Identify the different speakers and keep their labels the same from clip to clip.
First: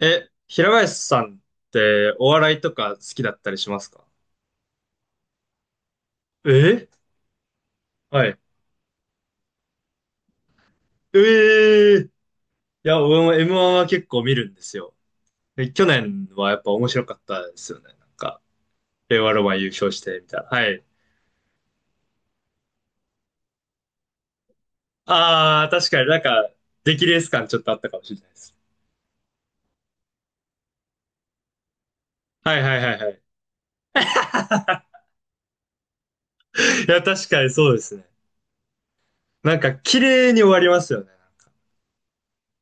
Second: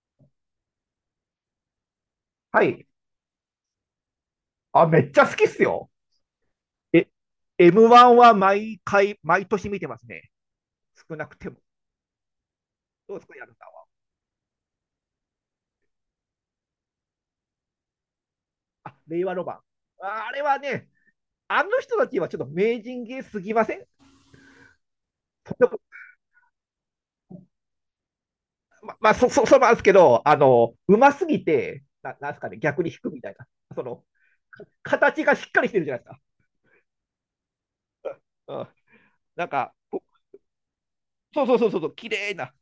Speaker 1: 平林さんってお笑い
Speaker 2: は
Speaker 1: と
Speaker 2: い。
Speaker 1: か好きだったりしますか？
Speaker 2: あ、めっちゃ好きっすよ。
Speaker 1: え。
Speaker 2: え、M1
Speaker 1: は
Speaker 2: は
Speaker 1: い。
Speaker 2: 毎回、毎年見てますね。少なくても。
Speaker 1: ええ。いや、
Speaker 2: どう
Speaker 1: 俺
Speaker 2: です
Speaker 1: も
Speaker 2: か、矢野さん
Speaker 1: M1
Speaker 2: は？
Speaker 1: は結構見るんですよ。で去年はやっぱ面白かったですよね。なんか、
Speaker 2: あ、
Speaker 1: 令
Speaker 2: 令
Speaker 1: 和
Speaker 2: 和
Speaker 1: ロ
Speaker 2: ロ
Speaker 1: マ
Speaker 2: マン。
Speaker 1: ン優勝してみ
Speaker 2: ああ
Speaker 1: た
Speaker 2: れ
Speaker 1: いな。
Speaker 2: は
Speaker 1: はい。
Speaker 2: ね、あの人たちはちょっと名人芸すぎません？とて
Speaker 1: ああ、
Speaker 2: も、
Speaker 1: 確かになんか、出来レース感ちょっとあったかもしれないです。
Speaker 2: ままあ、そうなんですけど、あの、うますぎて、なんすか
Speaker 1: は
Speaker 2: ね、
Speaker 1: いはい
Speaker 2: 逆に
Speaker 1: はい
Speaker 2: 引
Speaker 1: は
Speaker 2: くみ
Speaker 1: い。
Speaker 2: たいな。その、形がしっかりしてるじゃないですか。
Speaker 1: いや、確かにそうですね。
Speaker 2: うん。なん
Speaker 1: なんか、
Speaker 2: か、
Speaker 1: 綺麗に終わりますよね。
Speaker 2: そうそうそうそうそう、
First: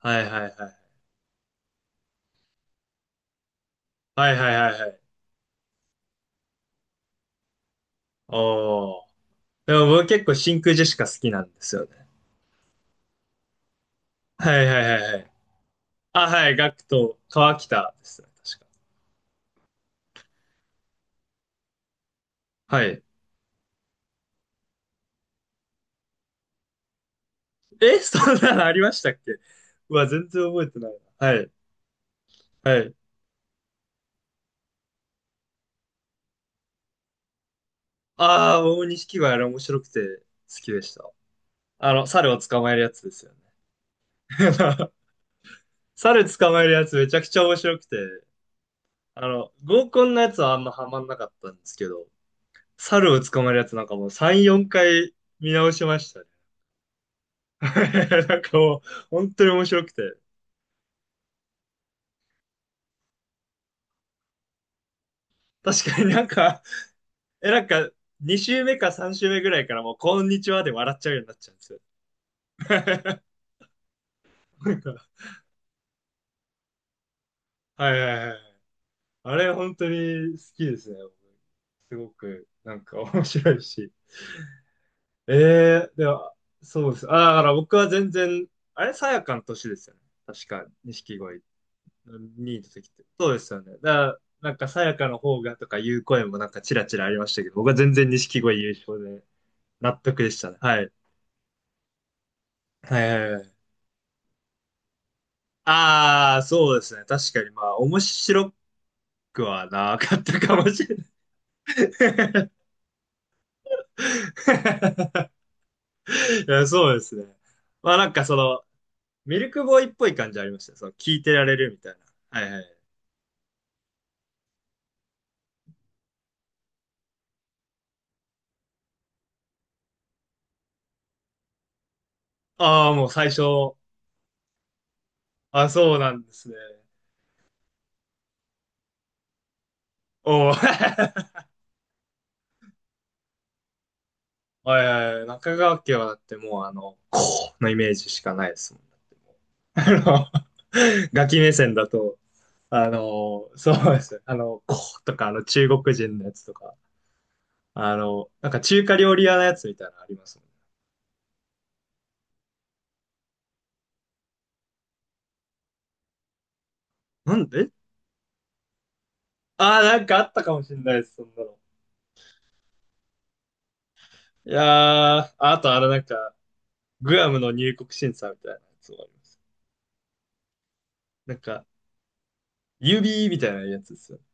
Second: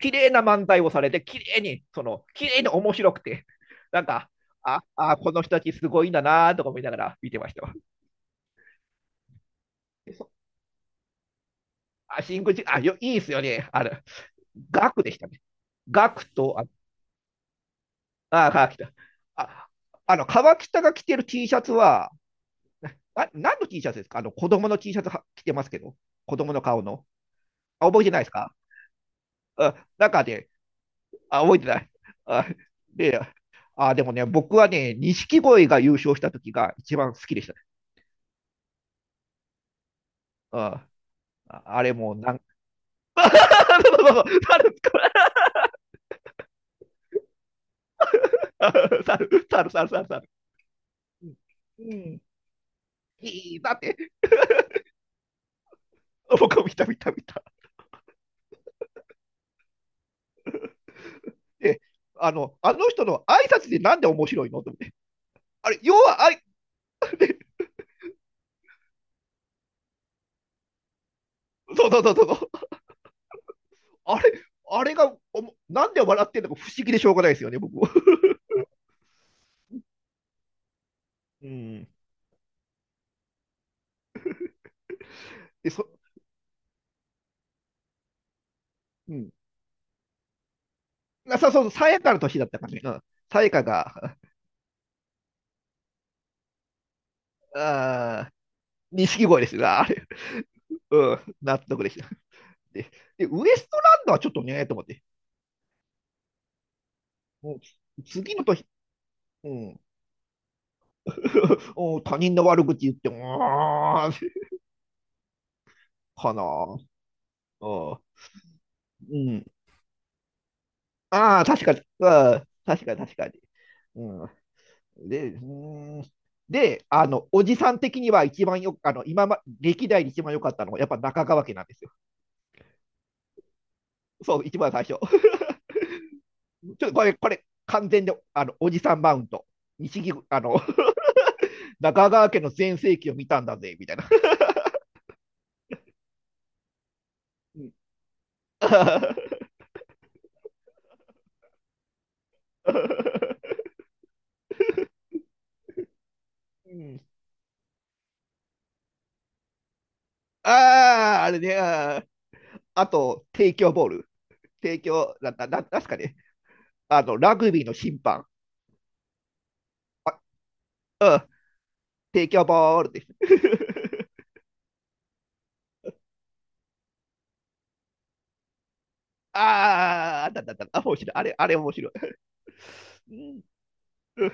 Speaker 2: 綺
Speaker 1: い
Speaker 2: 麗
Speaker 1: はい
Speaker 2: な
Speaker 1: は
Speaker 2: 漫
Speaker 1: い。
Speaker 2: 才をされて、綺麗に、その、綺麗に面白くて、なん
Speaker 1: は
Speaker 2: か、
Speaker 1: いはいはい
Speaker 2: あ、
Speaker 1: はい。
Speaker 2: あ、この人たちすごいんだなとか思いながら見てましたわ。
Speaker 1: おー。でも僕結構真空ジェシカ好きなんですよね。
Speaker 2: あシンクジあ、いいっすよね。あれ、
Speaker 1: はいはい
Speaker 2: ガク
Speaker 1: は
Speaker 2: で
Speaker 1: い
Speaker 2: し
Speaker 1: は
Speaker 2: た
Speaker 1: い。
Speaker 2: ね。ガク
Speaker 1: あ、はい、
Speaker 2: と、あ、
Speaker 1: ガクと川北ですね、
Speaker 2: あ、
Speaker 1: 確か。
Speaker 2: 川北。あ、あの、川北が着てる T シャツは、
Speaker 1: はい。
Speaker 2: あ、何の T シャツですか？あの、子供の T シャツは着てますけど、子供の顔の。あ、
Speaker 1: え、
Speaker 2: 覚えて
Speaker 1: そ
Speaker 2: ないです
Speaker 1: ん
Speaker 2: か？
Speaker 1: なのありましたっけ？
Speaker 2: うん、
Speaker 1: うわ、
Speaker 2: 中
Speaker 1: 全然
Speaker 2: で、
Speaker 1: 覚えてないな。
Speaker 2: あ、
Speaker 1: はい、
Speaker 2: 覚えてない。あ、
Speaker 1: はい。
Speaker 2: で、あ、でもね、僕はね、錦鯉が優勝した時が一番好きでした。
Speaker 1: ああ、大錦鯉あれ面白くて好きで
Speaker 2: あ
Speaker 1: した。
Speaker 2: あ、あ
Speaker 1: あ
Speaker 2: れ
Speaker 1: の、
Speaker 2: もう
Speaker 1: 猿
Speaker 2: な
Speaker 1: を
Speaker 2: ん、
Speaker 1: 捕まえるやつです
Speaker 2: そうそう
Speaker 1: よね。
Speaker 2: そう、猿、
Speaker 1: 猿捕まえるやつめちゃくちゃ面白くて、あ
Speaker 2: 猿、
Speaker 1: の、
Speaker 2: 猿、猿、
Speaker 1: 合コ
Speaker 2: 猿、
Speaker 1: ンの
Speaker 2: 猿。
Speaker 1: やつはあんまハマんなかったんです
Speaker 2: う
Speaker 1: けど、
Speaker 2: ん。
Speaker 1: 猿を捕まえ
Speaker 2: い
Speaker 1: る
Speaker 2: い、
Speaker 1: や
Speaker 2: だ
Speaker 1: つ
Speaker 2: っ
Speaker 1: なんか
Speaker 2: て、
Speaker 1: もう3、4回見直しましたね。
Speaker 2: 僕も見た見た見た。
Speaker 1: なんかもう、本当に面白くて。
Speaker 2: で、あの、あの人の挨拶でなんで面白いのと思って。あれ、
Speaker 1: 確
Speaker 2: 要
Speaker 1: かにな
Speaker 2: は、
Speaker 1: ん
Speaker 2: あい、
Speaker 1: か、なんか、2週目か3週目ぐらいからもう、こんにちはで笑っちゃうようになっちゃうんですよ。
Speaker 2: そうそうそうそう。あれ、
Speaker 1: なん
Speaker 2: あ
Speaker 1: か。
Speaker 2: れがおも、なんで笑ってんのか不思議でしょうがないですよね、僕
Speaker 1: は
Speaker 2: は。
Speaker 1: いはいはい。あれ、本当に好きですね。
Speaker 2: うん。
Speaker 1: すごく、なんか面白いし。
Speaker 2: で、そ、
Speaker 1: では、そうです。あ、だから僕は全然、あれ、さ
Speaker 2: う
Speaker 1: や
Speaker 2: ん。
Speaker 1: かの年ですよね。確か、錦
Speaker 2: な
Speaker 1: 鯉
Speaker 2: さ、そうそう、さやかの年だっ
Speaker 1: に
Speaker 2: た
Speaker 1: い
Speaker 2: か
Speaker 1: て
Speaker 2: ね。
Speaker 1: 時
Speaker 2: う
Speaker 1: っ
Speaker 2: ん。
Speaker 1: て。そうで
Speaker 2: さや
Speaker 1: すよ
Speaker 2: か
Speaker 1: ね。だか
Speaker 2: が、
Speaker 1: ら、なんかさやかの方がとかいう声もなんかチラチラありましたけど、僕は全然
Speaker 2: ああ、
Speaker 1: 錦鯉優勝で
Speaker 2: 錦鯉ですが、あ
Speaker 1: 納
Speaker 2: れ。
Speaker 1: 得でしたね。はい。
Speaker 2: うん、納得でした。で、
Speaker 1: はい
Speaker 2: で
Speaker 1: はいは
Speaker 2: ウエ
Speaker 1: い。
Speaker 2: ストランドはちょっとね、と思って。
Speaker 1: ああ、そうですね。確かに、
Speaker 2: うん、
Speaker 1: まあ、面
Speaker 2: 次の
Speaker 1: 白
Speaker 2: 時、
Speaker 1: く
Speaker 2: う
Speaker 1: は
Speaker 2: ん、
Speaker 1: なかったかもしれない。
Speaker 2: お他人の悪口言って、うーん、かな。
Speaker 1: いや、そうですね。
Speaker 2: う
Speaker 1: まあ、
Speaker 2: ん。
Speaker 1: なんかその、
Speaker 2: う
Speaker 1: ミ
Speaker 2: ん。
Speaker 1: ルクボーイっぽい感じありました。その、聞いて
Speaker 2: あ
Speaker 1: ら
Speaker 2: あ、
Speaker 1: れ
Speaker 2: 確
Speaker 1: る
Speaker 2: か
Speaker 1: み
Speaker 2: に。
Speaker 1: たいな。
Speaker 2: う
Speaker 1: は
Speaker 2: ん、
Speaker 1: いはい。
Speaker 2: 確かに、確かに。うん。で、うーん。で、あの、おじさん的には一番よく、あの、今ま、歴代で一番良かったのは、やっぱ中川家なんですよ。
Speaker 1: ああ、もう最初。
Speaker 2: そう、一番最初。
Speaker 1: あ、そうなんですね。
Speaker 2: ちょっとこれ、これ、完全で、あの、おじさんマウント。西木、あ
Speaker 1: おお。
Speaker 2: の、
Speaker 1: は
Speaker 2: 中川家の全盛期を見たんだぜ、みたいな。
Speaker 1: いはいはい。中川家はだってもう、あの、こ
Speaker 2: う
Speaker 1: うの
Speaker 2: ん
Speaker 1: イメージしかないですもん。だってもうあの、ガキ目線だと、あの、そうですね。あの、こうとか、あの、中国人のやつとか。
Speaker 2: うん、
Speaker 1: あの、なんか中華料理屋のやつみたいなのあります
Speaker 2: ああ、あれね、あー、あと、提供ボール。提供、なんすかね。あの、
Speaker 1: も
Speaker 2: ラ
Speaker 1: ん。なん
Speaker 2: グビー
Speaker 1: で。
Speaker 2: の審判。
Speaker 1: ああー、なんか
Speaker 2: あ、
Speaker 1: あったかもしれないです、そんなの。
Speaker 2: 提供ボールです。
Speaker 1: いやー、あとあれなんか、グアムの入国審査みたいなやつもあります。
Speaker 2: ああ、あったあったあった。あ、面白い。あ
Speaker 1: な
Speaker 2: れ、
Speaker 1: ん
Speaker 2: あれ
Speaker 1: か、
Speaker 2: 面白い。う
Speaker 1: 指み
Speaker 2: ん、
Speaker 1: たいなやつですよね。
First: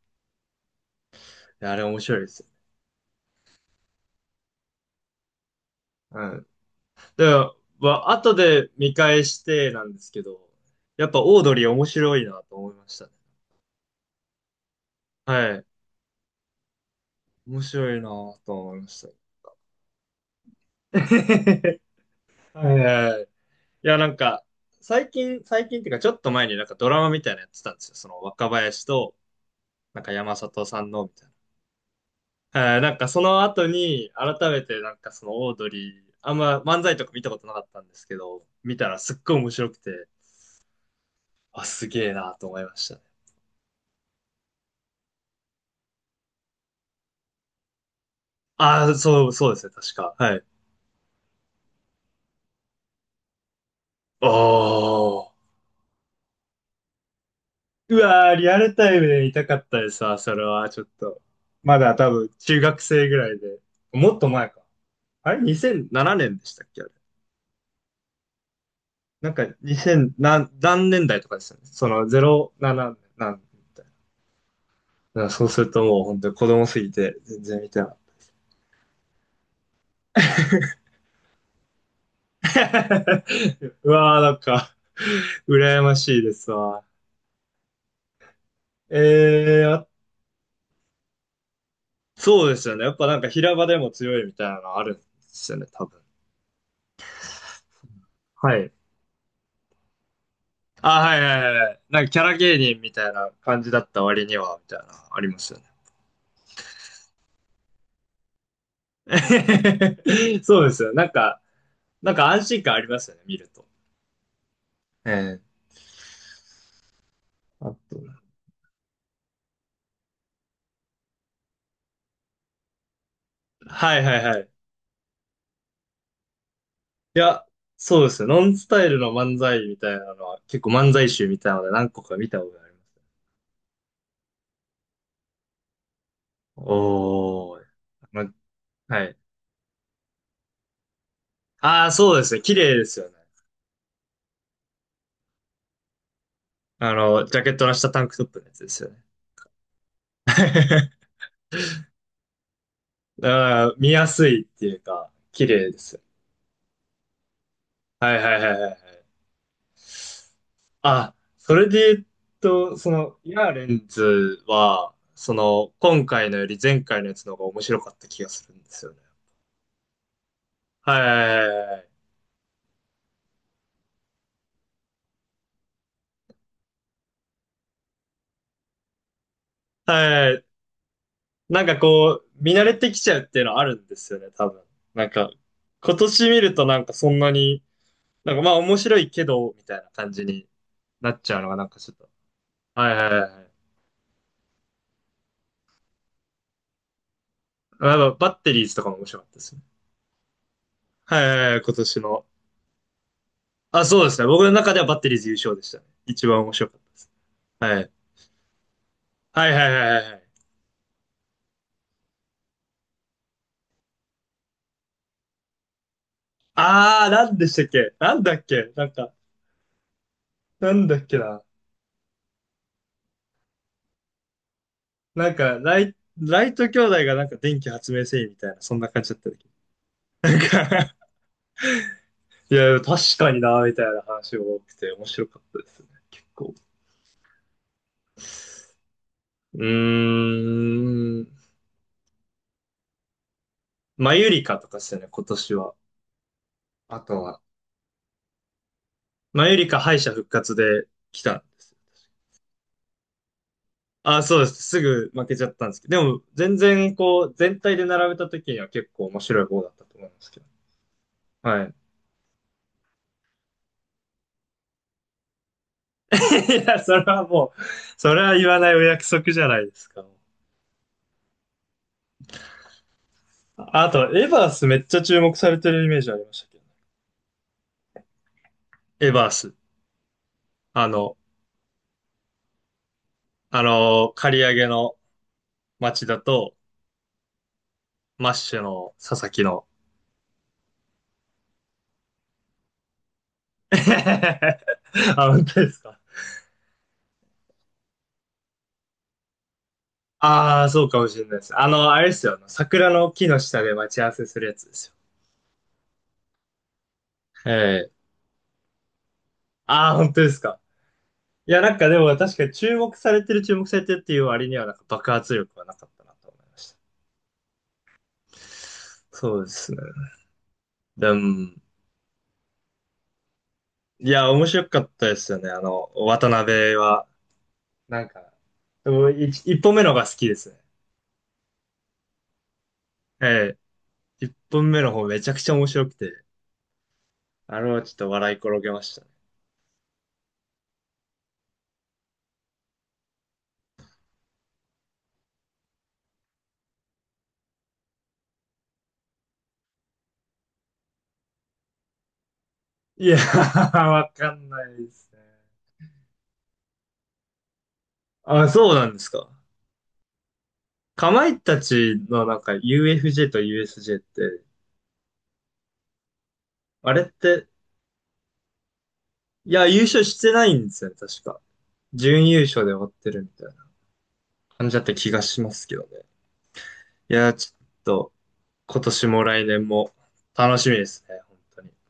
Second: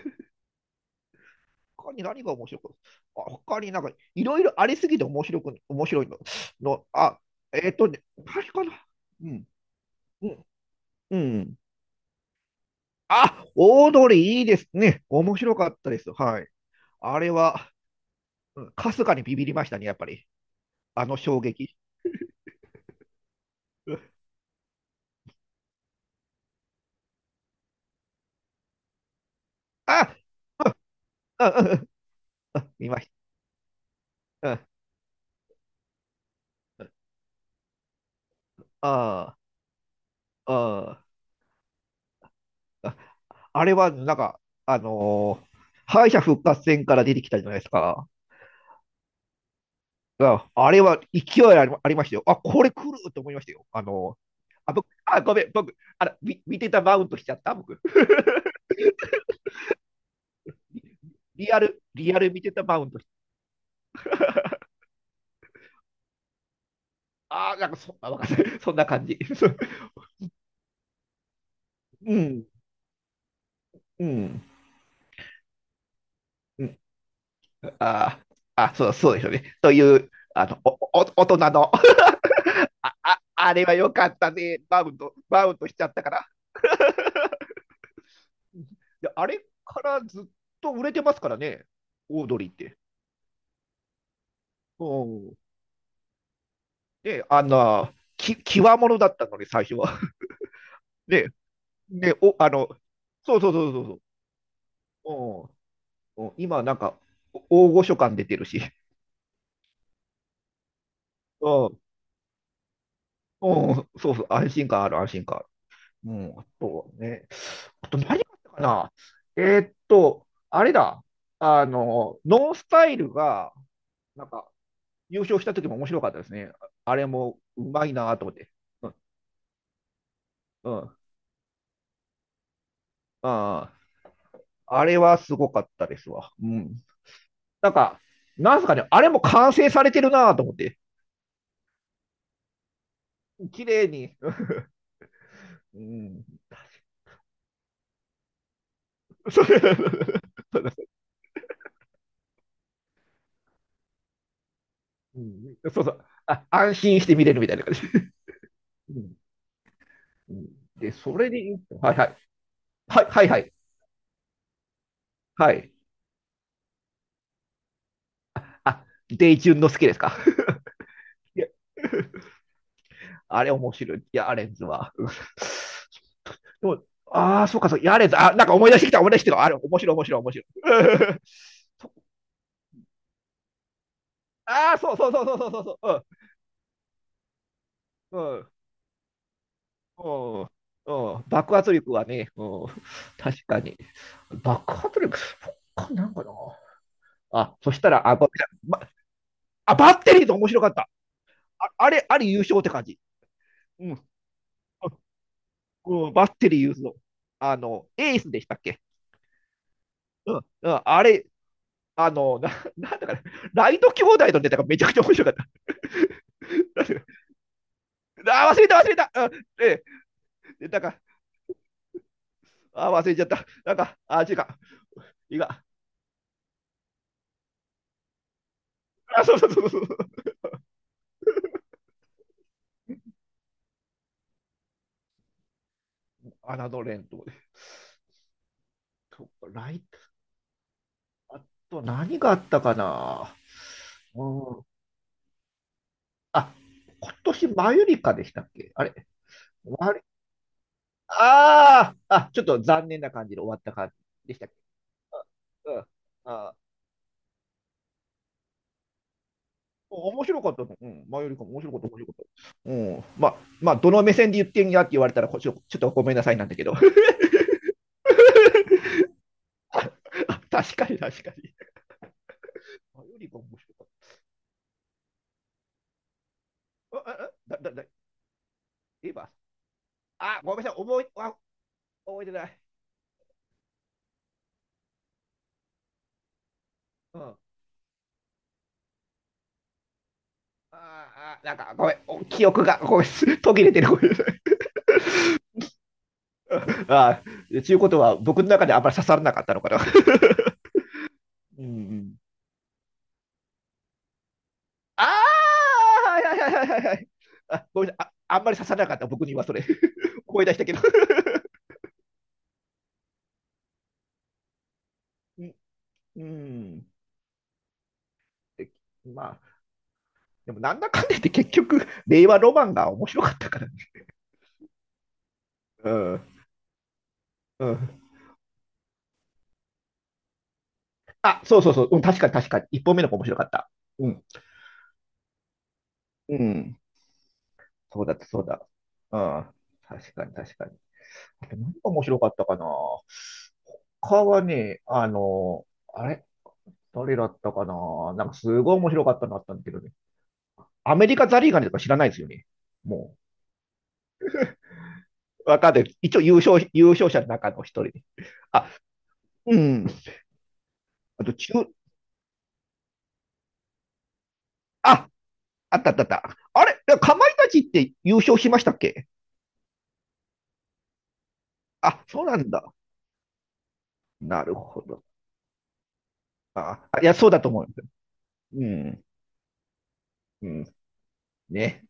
Speaker 1: いやあれ
Speaker 2: 他
Speaker 1: 面
Speaker 2: に
Speaker 1: 白い
Speaker 2: 何
Speaker 1: で
Speaker 2: が
Speaker 1: すよ
Speaker 2: 面白
Speaker 1: ね。
Speaker 2: く、あ、他になんか、いろいろありすぎて面白く、面白いの。
Speaker 1: うん。
Speaker 2: の、あ、
Speaker 1: でも、まあ、後
Speaker 2: 確か
Speaker 1: で
Speaker 2: な。
Speaker 1: 見返
Speaker 2: う
Speaker 1: し
Speaker 2: ん、
Speaker 1: てなんですけ
Speaker 2: う
Speaker 1: ど、
Speaker 2: ん、
Speaker 1: やっ
Speaker 2: う
Speaker 1: ぱオード
Speaker 2: ん。
Speaker 1: リー面白いなと思いましたね。
Speaker 2: あ、オードリーいいですね。面
Speaker 1: は
Speaker 2: 白
Speaker 1: い。
Speaker 2: かったです。はい。あれ
Speaker 1: 面
Speaker 2: は、
Speaker 1: 白いなと
Speaker 2: うん、
Speaker 1: 思いま
Speaker 2: か
Speaker 1: し
Speaker 2: す
Speaker 1: た。
Speaker 2: かにビビりましたね、やっぱり。あの衝撃。
Speaker 1: はいはいはい。いや、なんか、最近、最近っていうか、ちょっと前になんかドラマみたいなのやってたんですよ。その若林と、なんか
Speaker 2: あ、
Speaker 1: 山里さんの、みたい
Speaker 2: うんうんうんう
Speaker 1: な。
Speaker 2: ん、見
Speaker 1: なん
Speaker 2: ま
Speaker 1: か
Speaker 2: し
Speaker 1: その後に、改
Speaker 2: た。うん、
Speaker 1: めてなんかそのオードリー、あんま漫才とか見たことなかったんですけど、見たらすっご
Speaker 2: あ
Speaker 1: い面白くて、
Speaker 2: あ、
Speaker 1: あ、すげえなと思いました
Speaker 2: あ
Speaker 1: ね。
Speaker 2: あれは、なんか、あのー敗者復活戦から出てきたじゃないですか。
Speaker 1: ああ、そう、そうですね、確か。はい。
Speaker 2: ああれは勢いあり、ありましたよ。あ、これ来ると思いましたよ。あ、僕、あ、
Speaker 1: お
Speaker 2: ごめ
Speaker 1: ー。
Speaker 2: ん、僕、あら、み見てたマウントしちゃった、僕。
Speaker 1: うわー、リアルタイムで見たかったですわ、それは、ちょ
Speaker 2: リ、
Speaker 1: っと。
Speaker 2: リア
Speaker 1: ま
Speaker 2: ル、
Speaker 1: だ多
Speaker 2: リア
Speaker 1: 分、
Speaker 2: ル見て
Speaker 1: 中
Speaker 2: たマ
Speaker 1: 学
Speaker 2: ウントし。
Speaker 1: 生ぐらいで。もっと前か。あれ？ 2007 年でしたっけ？あれ？
Speaker 2: ああ、なんかそ、なわかんない。そんな感じ。
Speaker 1: なんか 2000何、何年代とかですよね。その
Speaker 2: うん、
Speaker 1: 07何年みたい
Speaker 2: うん、
Speaker 1: な。だからそうするともう本当に子
Speaker 2: う
Speaker 1: 供す
Speaker 2: ん。
Speaker 1: ぎて全然見てない。
Speaker 2: ああ、あ、そう、そうですよね。という、あの、お、お、大人の あ、あ、あれは
Speaker 1: う
Speaker 2: 良かっ
Speaker 1: わー
Speaker 2: た
Speaker 1: なん
Speaker 2: ね。
Speaker 1: か
Speaker 2: バウンド、バウンドしち
Speaker 1: 羨
Speaker 2: ゃっ
Speaker 1: ま
Speaker 2: たか
Speaker 1: しい
Speaker 2: ら。
Speaker 1: ですわ。
Speaker 2: で、あれか
Speaker 1: あ、
Speaker 2: らずっと売れてますからね、オード
Speaker 1: そ
Speaker 2: リ
Speaker 1: う
Speaker 2: ーっ
Speaker 1: ですよ
Speaker 2: て。
Speaker 1: ね。やっぱなんか平場でも強いみたいなのあるんで
Speaker 2: おうん、
Speaker 1: すよね、多分。
Speaker 2: で、あの、き、
Speaker 1: はい。
Speaker 2: 際物だったのに、最初は。
Speaker 1: あ、はいは
Speaker 2: で、
Speaker 1: いはいはい。なんか
Speaker 2: で、
Speaker 1: キャラ
Speaker 2: お、あ
Speaker 1: 芸
Speaker 2: の、
Speaker 1: 人みたいな
Speaker 2: そうそう
Speaker 1: 感
Speaker 2: そ
Speaker 1: じ
Speaker 2: う
Speaker 1: だ
Speaker 2: そう
Speaker 1: っ
Speaker 2: そ
Speaker 1: た割には、みたいな、ありま
Speaker 2: う。
Speaker 1: すよね。
Speaker 2: うん、うん今、なんか、お大御所感出てるし。
Speaker 1: そうですよ。なんか、
Speaker 2: うん、
Speaker 1: なんか安心感ありますよね、見ると。
Speaker 2: うん、そうそう、安心感ある、安心感
Speaker 1: ええ。
Speaker 2: ある。うん、あとね、
Speaker 1: あ
Speaker 2: あと
Speaker 1: と。
Speaker 2: 何があったかな？あれだ、あの、ノンスタイルが、
Speaker 1: はいはい
Speaker 2: なん
Speaker 1: は
Speaker 2: か、
Speaker 1: い。
Speaker 2: 優勝した時も面白かったですね。あれ
Speaker 1: い
Speaker 2: も
Speaker 1: や、
Speaker 2: うまい
Speaker 1: そうで
Speaker 2: な
Speaker 1: す
Speaker 2: と
Speaker 1: よ。
Speaker 2: 思っ
Speaker 1: ノ
Speaker 2: て。
Speaker 1: ンスタ
Speaker 2: う
Speaker 1: イ
Speaker 2: ん。
Speaker 1: ルの漫才みたいなのは、結構
Speaker 2: うん。
Speaker 1: 漫
Speaker 2: あ
Speaker 1: 才集みたいなので何個か見たことあります。
Speaker 2: あ。あれはすごかったですわ。うん。
Speaker 1: おー。
Speaker 2: なんか、
Speaker 1: ま、
Speaker 2: なんすかね、あ
Speaker 1: は
Speaker 2: れ
Speaker 1: い。
Speaker 2: も完成されてるなと思って。
Speaker 1: ああ、そうですね。綺麗ですよね。
Speaker 2: 綺麗に。うん。
Speaker 1: あの、ジャケットの下タンクトップのやつですよね。
Speaker 2: そう
Speaker 1: だから見やすいっていうか、
Speaker 2: う
Speaker 1: 綺
Speaker 2: ん、
Speaker 1: 麗で
Speaker 2: そうそ
Speaker 1: すよ。
Speaker 2: う。あ、安心して見れるみたいな感じ。
Speaker 1: はいはいはいはいはい。
Speaker 2: うん、うん、で、
Speaker 1: あ、
Speaker 2: それで
Speaker 1: そ
Speaker 2: 言う
Speaker 1: れ
Speaker 2: と、
Speaker 1: で
Speaker 2: はい
Speaker 1: 言
Speaker 2: は
Speaker 1: う
Speaker 2: い。
Speaker 1: と、そ
Speaker 2: はい
Speaker 1: の、
Speaker 2: はい
Speaker 1: イ
Speaker 2: は
Speaker 1: ヤー
Speaker 2: い。
Speaker 1: レンズは、そ
Speaker 2: は
Speaker 1: の、
Speaker 2: い。
Speaker 1: 今回のより前回のやつの方が面白かった気がするんです
Speaker 2: あ、
Speaker 1: よね。
Speaker 2: デイチュンの好きですか？
Speaker 1: はいは い
Speaker 2: い
Speaker 1: は
Speaker 2: や、
Speaker 1: いはい。
Speaker 2: あれ面白い。いや、アレンズは。うん、でも、ああ、そうか、そう、やれず、あ、なんか思い出してきた、思い出してきた。あれ、面
Speaker 1: は
Speaker 2: 白い、面白い、面白
Speaker 1: い。
Speaker 2: い。
Speaker 1: なんか
Speaker 2: そ、
Speaker 1: こう、見慣れてきちゃうっていうのはあるんですよね、多分。
Speaker 2: ああ、そう
Speaker 1: な
Speaker 2: そ
Speaker 1: ん
Speaker 2: うそう
Speaker 1: か、
Speaker 2: そうそうそうそ
Speaker 1: 今
Speaker 2: う。
Speaker 1: 年見るとなんかそんなに、なんか
Speaker 2: う
Speaker 1: まあ面白いけど、みたいな感じ
Speaker 2: ん、う
Speaker 1: に
Speaker 2: ん、う
Speaker 1: な
Speaker 2: ん、う
Speaker 1: っ
Speaker 2: ん。
Speaker 1: ちゃうの
Speaker 2: 爆
Speaker 1: がなん
Speaker 2: 発
Speaker 1: かち
Speaker 2: 力
Speaker 1: ょっ
Speaker 2: は
Speaker 1: と。
Speaker 2: ね、うん、
Speaker 1: はいはいはいは
Speaker 2: 確
Speaker 1: い。
Speaker 2: かに。爆発力、そっか、なんかな。あ、そした
Speaker 1: や
Speaker 2: ら、
Speaker 1: っ
Speaker 2: あ、
Speaker 1: ぱ
Speaker 2: ば、
Speaker 1: バッテリーズと
Speaker 2: ば、
Speaker 1: かも面白かったですね。
Speaker 2: あ、バッテリーと面白かった。
Speaker 1: はいはいはい、
Speaker 2: あ、
Speaker 1: 今
Speaker 2: あ
Speaker 1: 年
Speaker 2: れ、あ
Speaker 1: の。
Speaker 2: れ優勝って感じ。
Speaker 1: あ、
Speaker 2: う
Speaker 1: そう
Speaker 2: ん、
Speaker 1: ですね。僕の中ではバッテリーズ優勝でしたね。
Speaker 2: うん、
Speaker 1: 一
Speaker 2: バッ
Speaker 1: 番
Speaker 2: テ
Speaker 1: 面
Speaker 2: リー
Speaker 1: 白
Speaker 2: 優
Speaker 1: かった
Speaker 2: 勝。
Speaker 1: です。
Speaker 2: あ
Speaker 1: は
Speaker 2: の、
Speaker 1: い。
Speaker 2: エースでしたっけ？
Speaker 1: はいはいはいはいはい。
Speaker 2: うん、うん、あれ、あの、なんだかね、ライト兄弟のネタがめちゃくちゃ面白かった。
Speaker 1: あー、なんでしたっけ？なんだっ
Speaker 2: あ忘れ
Speaker 1: け？
Speaker 2: た、忘
Speaker 1: なん
Speaker 2: れた。
Speaker 1: か、
Speaker 2: う、ええ、
Speaker 1: な
Speaker 2: な
Speaker 1: んだ
Speaker 2: か、
Speaker 1: っけな。
Speaker 2: あ忘れちゃった。なんか、あ違うか。
Speaker 1: なん
Speaker 2: いい
Speaker 1: か、
Speaker 2: か。
Speaker 1: ライト兄弟がなんか電気発明せいみたいな、そんな感じだっ
Speaker 2: あ、
Speaker 1: たっ
Speaker 2: そう
Speaker 1: け？
Speaker 2: そうそうそう。
Speaker 1: なんか、いや、確かにな、みたいな話が多くて面白かったですね、結構。
Speaker 2: あなどれんと、
Speaker 1: う
Speaker 2: ライト、
Speaker 1: ー
Speaker 2: あ
Speaker 1: ん。
Speaker 2: と何があったかな？
Speaker 1: マユリカ
Speaker 2: うん。
Speaker 1: とかですよね、今年は。
Speaker 2: あ、
Speaker 1: あ
Speaker 2: 今
Speaker 1: とは。
Speaker 2: 年、マユリカでしたっけ？あれ、
Speaker 1: マユリ
Speaker 2: 終
Speaker 1: カ
Speaker 2: わ
Speaker 1: 敗
Speaker 2: り、
Speaker 1: 者復活で来たんですよ。
Speaker 2: あーあ、ちょっと残念な感じで終わった感
Speaker 1: あ、
Speaker 2: じで
Speaker 1: そ
Speaker 2: し
Speaker 1: うで
Speaker 2: たっけ？
Speaker 1: す。すぐ
Speaker 2: あ、
Speaker 1: 負けちゃったんで
Speaker 2: う
Speaker 1: す
Speaker 2: ん。
Speaker 1: けど、でも
Speaker 2: あ
Speaker 1: 全
Speaker 2: ー、
Speaker 1: 然こう、全体で並べた時には結構面白い方だったと思いま
Speaker 2: 面
Speaker 1: すけ
Speaker 2: 白
Speaker 1: ど。
Speaker 2: かったね。うん。マユリカも面
Speaker 1: は
Speaker 2: 白
Speaker 1: い。
Speaker 2: かった、面白かった。うん。まあ、まあ、どの目線で言ってんやって言われたら、こちょ、ちょっとご めんなさいなんだけ
Speaker 1: い
Speaker 2: ど。
Speaker 1: や、それはもう、それは言わないお約束じゃないですか。
Speaker 2: 確かに、確かに。あ、よりも面白か
Speaker 1: あ
Speaker 2: っ
Speaker 1: と、エバースめっちゃ注目されてるイメージありましたけどね。
Speaker 2: た。あ、あ、だ、だ、だ、エ
Speaker 1: エ
Speaker 2: ヴ
Speaker 1: バ
Speaker 2: ァ、
Speaker 1: ース。
Speaker 2: あ、ごめんなさい、
Speaker 1: あ
Speaker 2: 覚え、
Speaker 1: の、
Speaker 2: あ、覚えてない。
Speaker 1: あの、刈り上げの町田と、
Speaker 2: うん。あ
Speaker 1: マッシュの佐々木の。
Speaker 2: あ、なんか、ごめん、お記憶が、ごめん、途切れてる。ごめんなさい、
Speaker 1: あ、本当ですか。
Speaker 2: ああ、ちゅうことは、僕の中であんまり刺さらなかったのかな。
Speaker 1: ああ、そうかもしれないです。
Speaker 2: う
Speaker 1: あ
Speaker 2: ん、う
Speaker 1: の、あれで
Speaker 2: ん。
Speaker 1: すよ。あの桜の木の下で待ち合わせするやつですよ。
Speaker 2: ああ、はいはいはいはいはい、
Speaker 1: え
Speaker 2: あ、ごめん
Speaker 1: え。
Speaker 2: なさい、あ、あんまり刺さらなかった、僕にはそれ。
Speaker 1: ああ、本当 です
Speaker 2: 声出し
Speaker 1: か。
Speaker 2: たけど。
Speaker 1: いや、なんかでも確かに注目されてる、注目されてるっていう割には、なんか爆発
Speaker 2: うん。
Speaker 1: 力はなかったな
Speaker 2: う
Speaker 1: と思いました。
Speaker 2: ん、で、
Speaker 1: そ
Speaker 2: ま
Speaker 1: うで
Speaker 2: あ、
Speaker 1: すね。
Speaker 2: でも、なんだかんだ
Speaker 1: で
Speaker 2: 言って、結
Speaker 1: も、
Speaker 2: 局、令和ロマンが面白かったから。
Speaker 1: いや、面白かったですよね。あの、
Speaker 2: うん、
Speaker 1: 渡辺は。
Speaker 2: うん。
Speaker 1: なんか、でも一本目のが好きですね。
Speaker 2: あ、そうそうそう、うん、確かに確かに。一本目の子面白かっ
Speaker 1: え
Speaker 2: た。うん。
Speaker 1: え。一本目の方めちゃくちゃ面白くて。
Speaker 2: うん。
Speaker 1: あれはちょっ
Speaker 2: そう
Speaker 1: と
Speaker 2: だった、
Speaker 1: 笑い
Speaker 2: そう
Speaker 1: 転
Speaker 2: だ。
Speaker 1: げましたね。
Speaker 2: うん。確かに確かに。あと何が面白かったかな？他はね、あの、あれ、誰だったかな。なんかすごい面白かったのあったんだけどね。アメリカザリガニとか知らないですよね。
Speaker 1: い
Speaker 2: も
Speaker 1: やー、わかんないですね。
Speaker 2: う、わかんない。一応優勝、優勝者の中の一人で。
Speaker 1: あ、
Speaker 2: あ、
Speaker 1: そうなんですか。
Speaker 2: うん。
Speaker 1: か
Speaker 2: あ
Speaker 1: ま
Speaker 2: と
Speaker 1: いた
Speaker 2: 中、
Speaker 1: ちのなんか UFJ と USJ って、
Speaker 2: あ、あったあったあった。あれ、
Speaker 1: あれっ
Speaker 2: かまいた
Speaker 1: て、
Speaker 2: ちって優勝しましたっけ？
Speaker 1: いや、優勝してないんですよね、確か。
Speaker 2: あ、そう
Speaker 1: 準
Speaker 2: な
Speaker 1: 優
Speaker 2: ん
Speaker 1: 勝で
Speaker 2: だ。
Speaker 1: 終わってるみたいな
Speaker 2: なる
Speaker 1: 感じだ
Speaker 2: ほ
Speaker 1: った
Speaker 2: ど。
Speaker 1: 気がしますけどね。
Speaker 2: ああ、い
Speaker 1: い
Speaker 2: や、そう
Speaker 1: や、
Speaker 2: だ
Speaker 1: ち
Speaker 2: と思
Speaker 1: ょ
Speaker 2: う。
Speaker 1: っと、
Speaker 2: う
Speaker 1: 今
Speaker 2: ん。
Speaker 1: 年も来年も
Speaker 2: う
Speaker 1: 楽
Speaker 2: ん。
Speaker 1: しみですね、本当に。
Speaker 2: ね。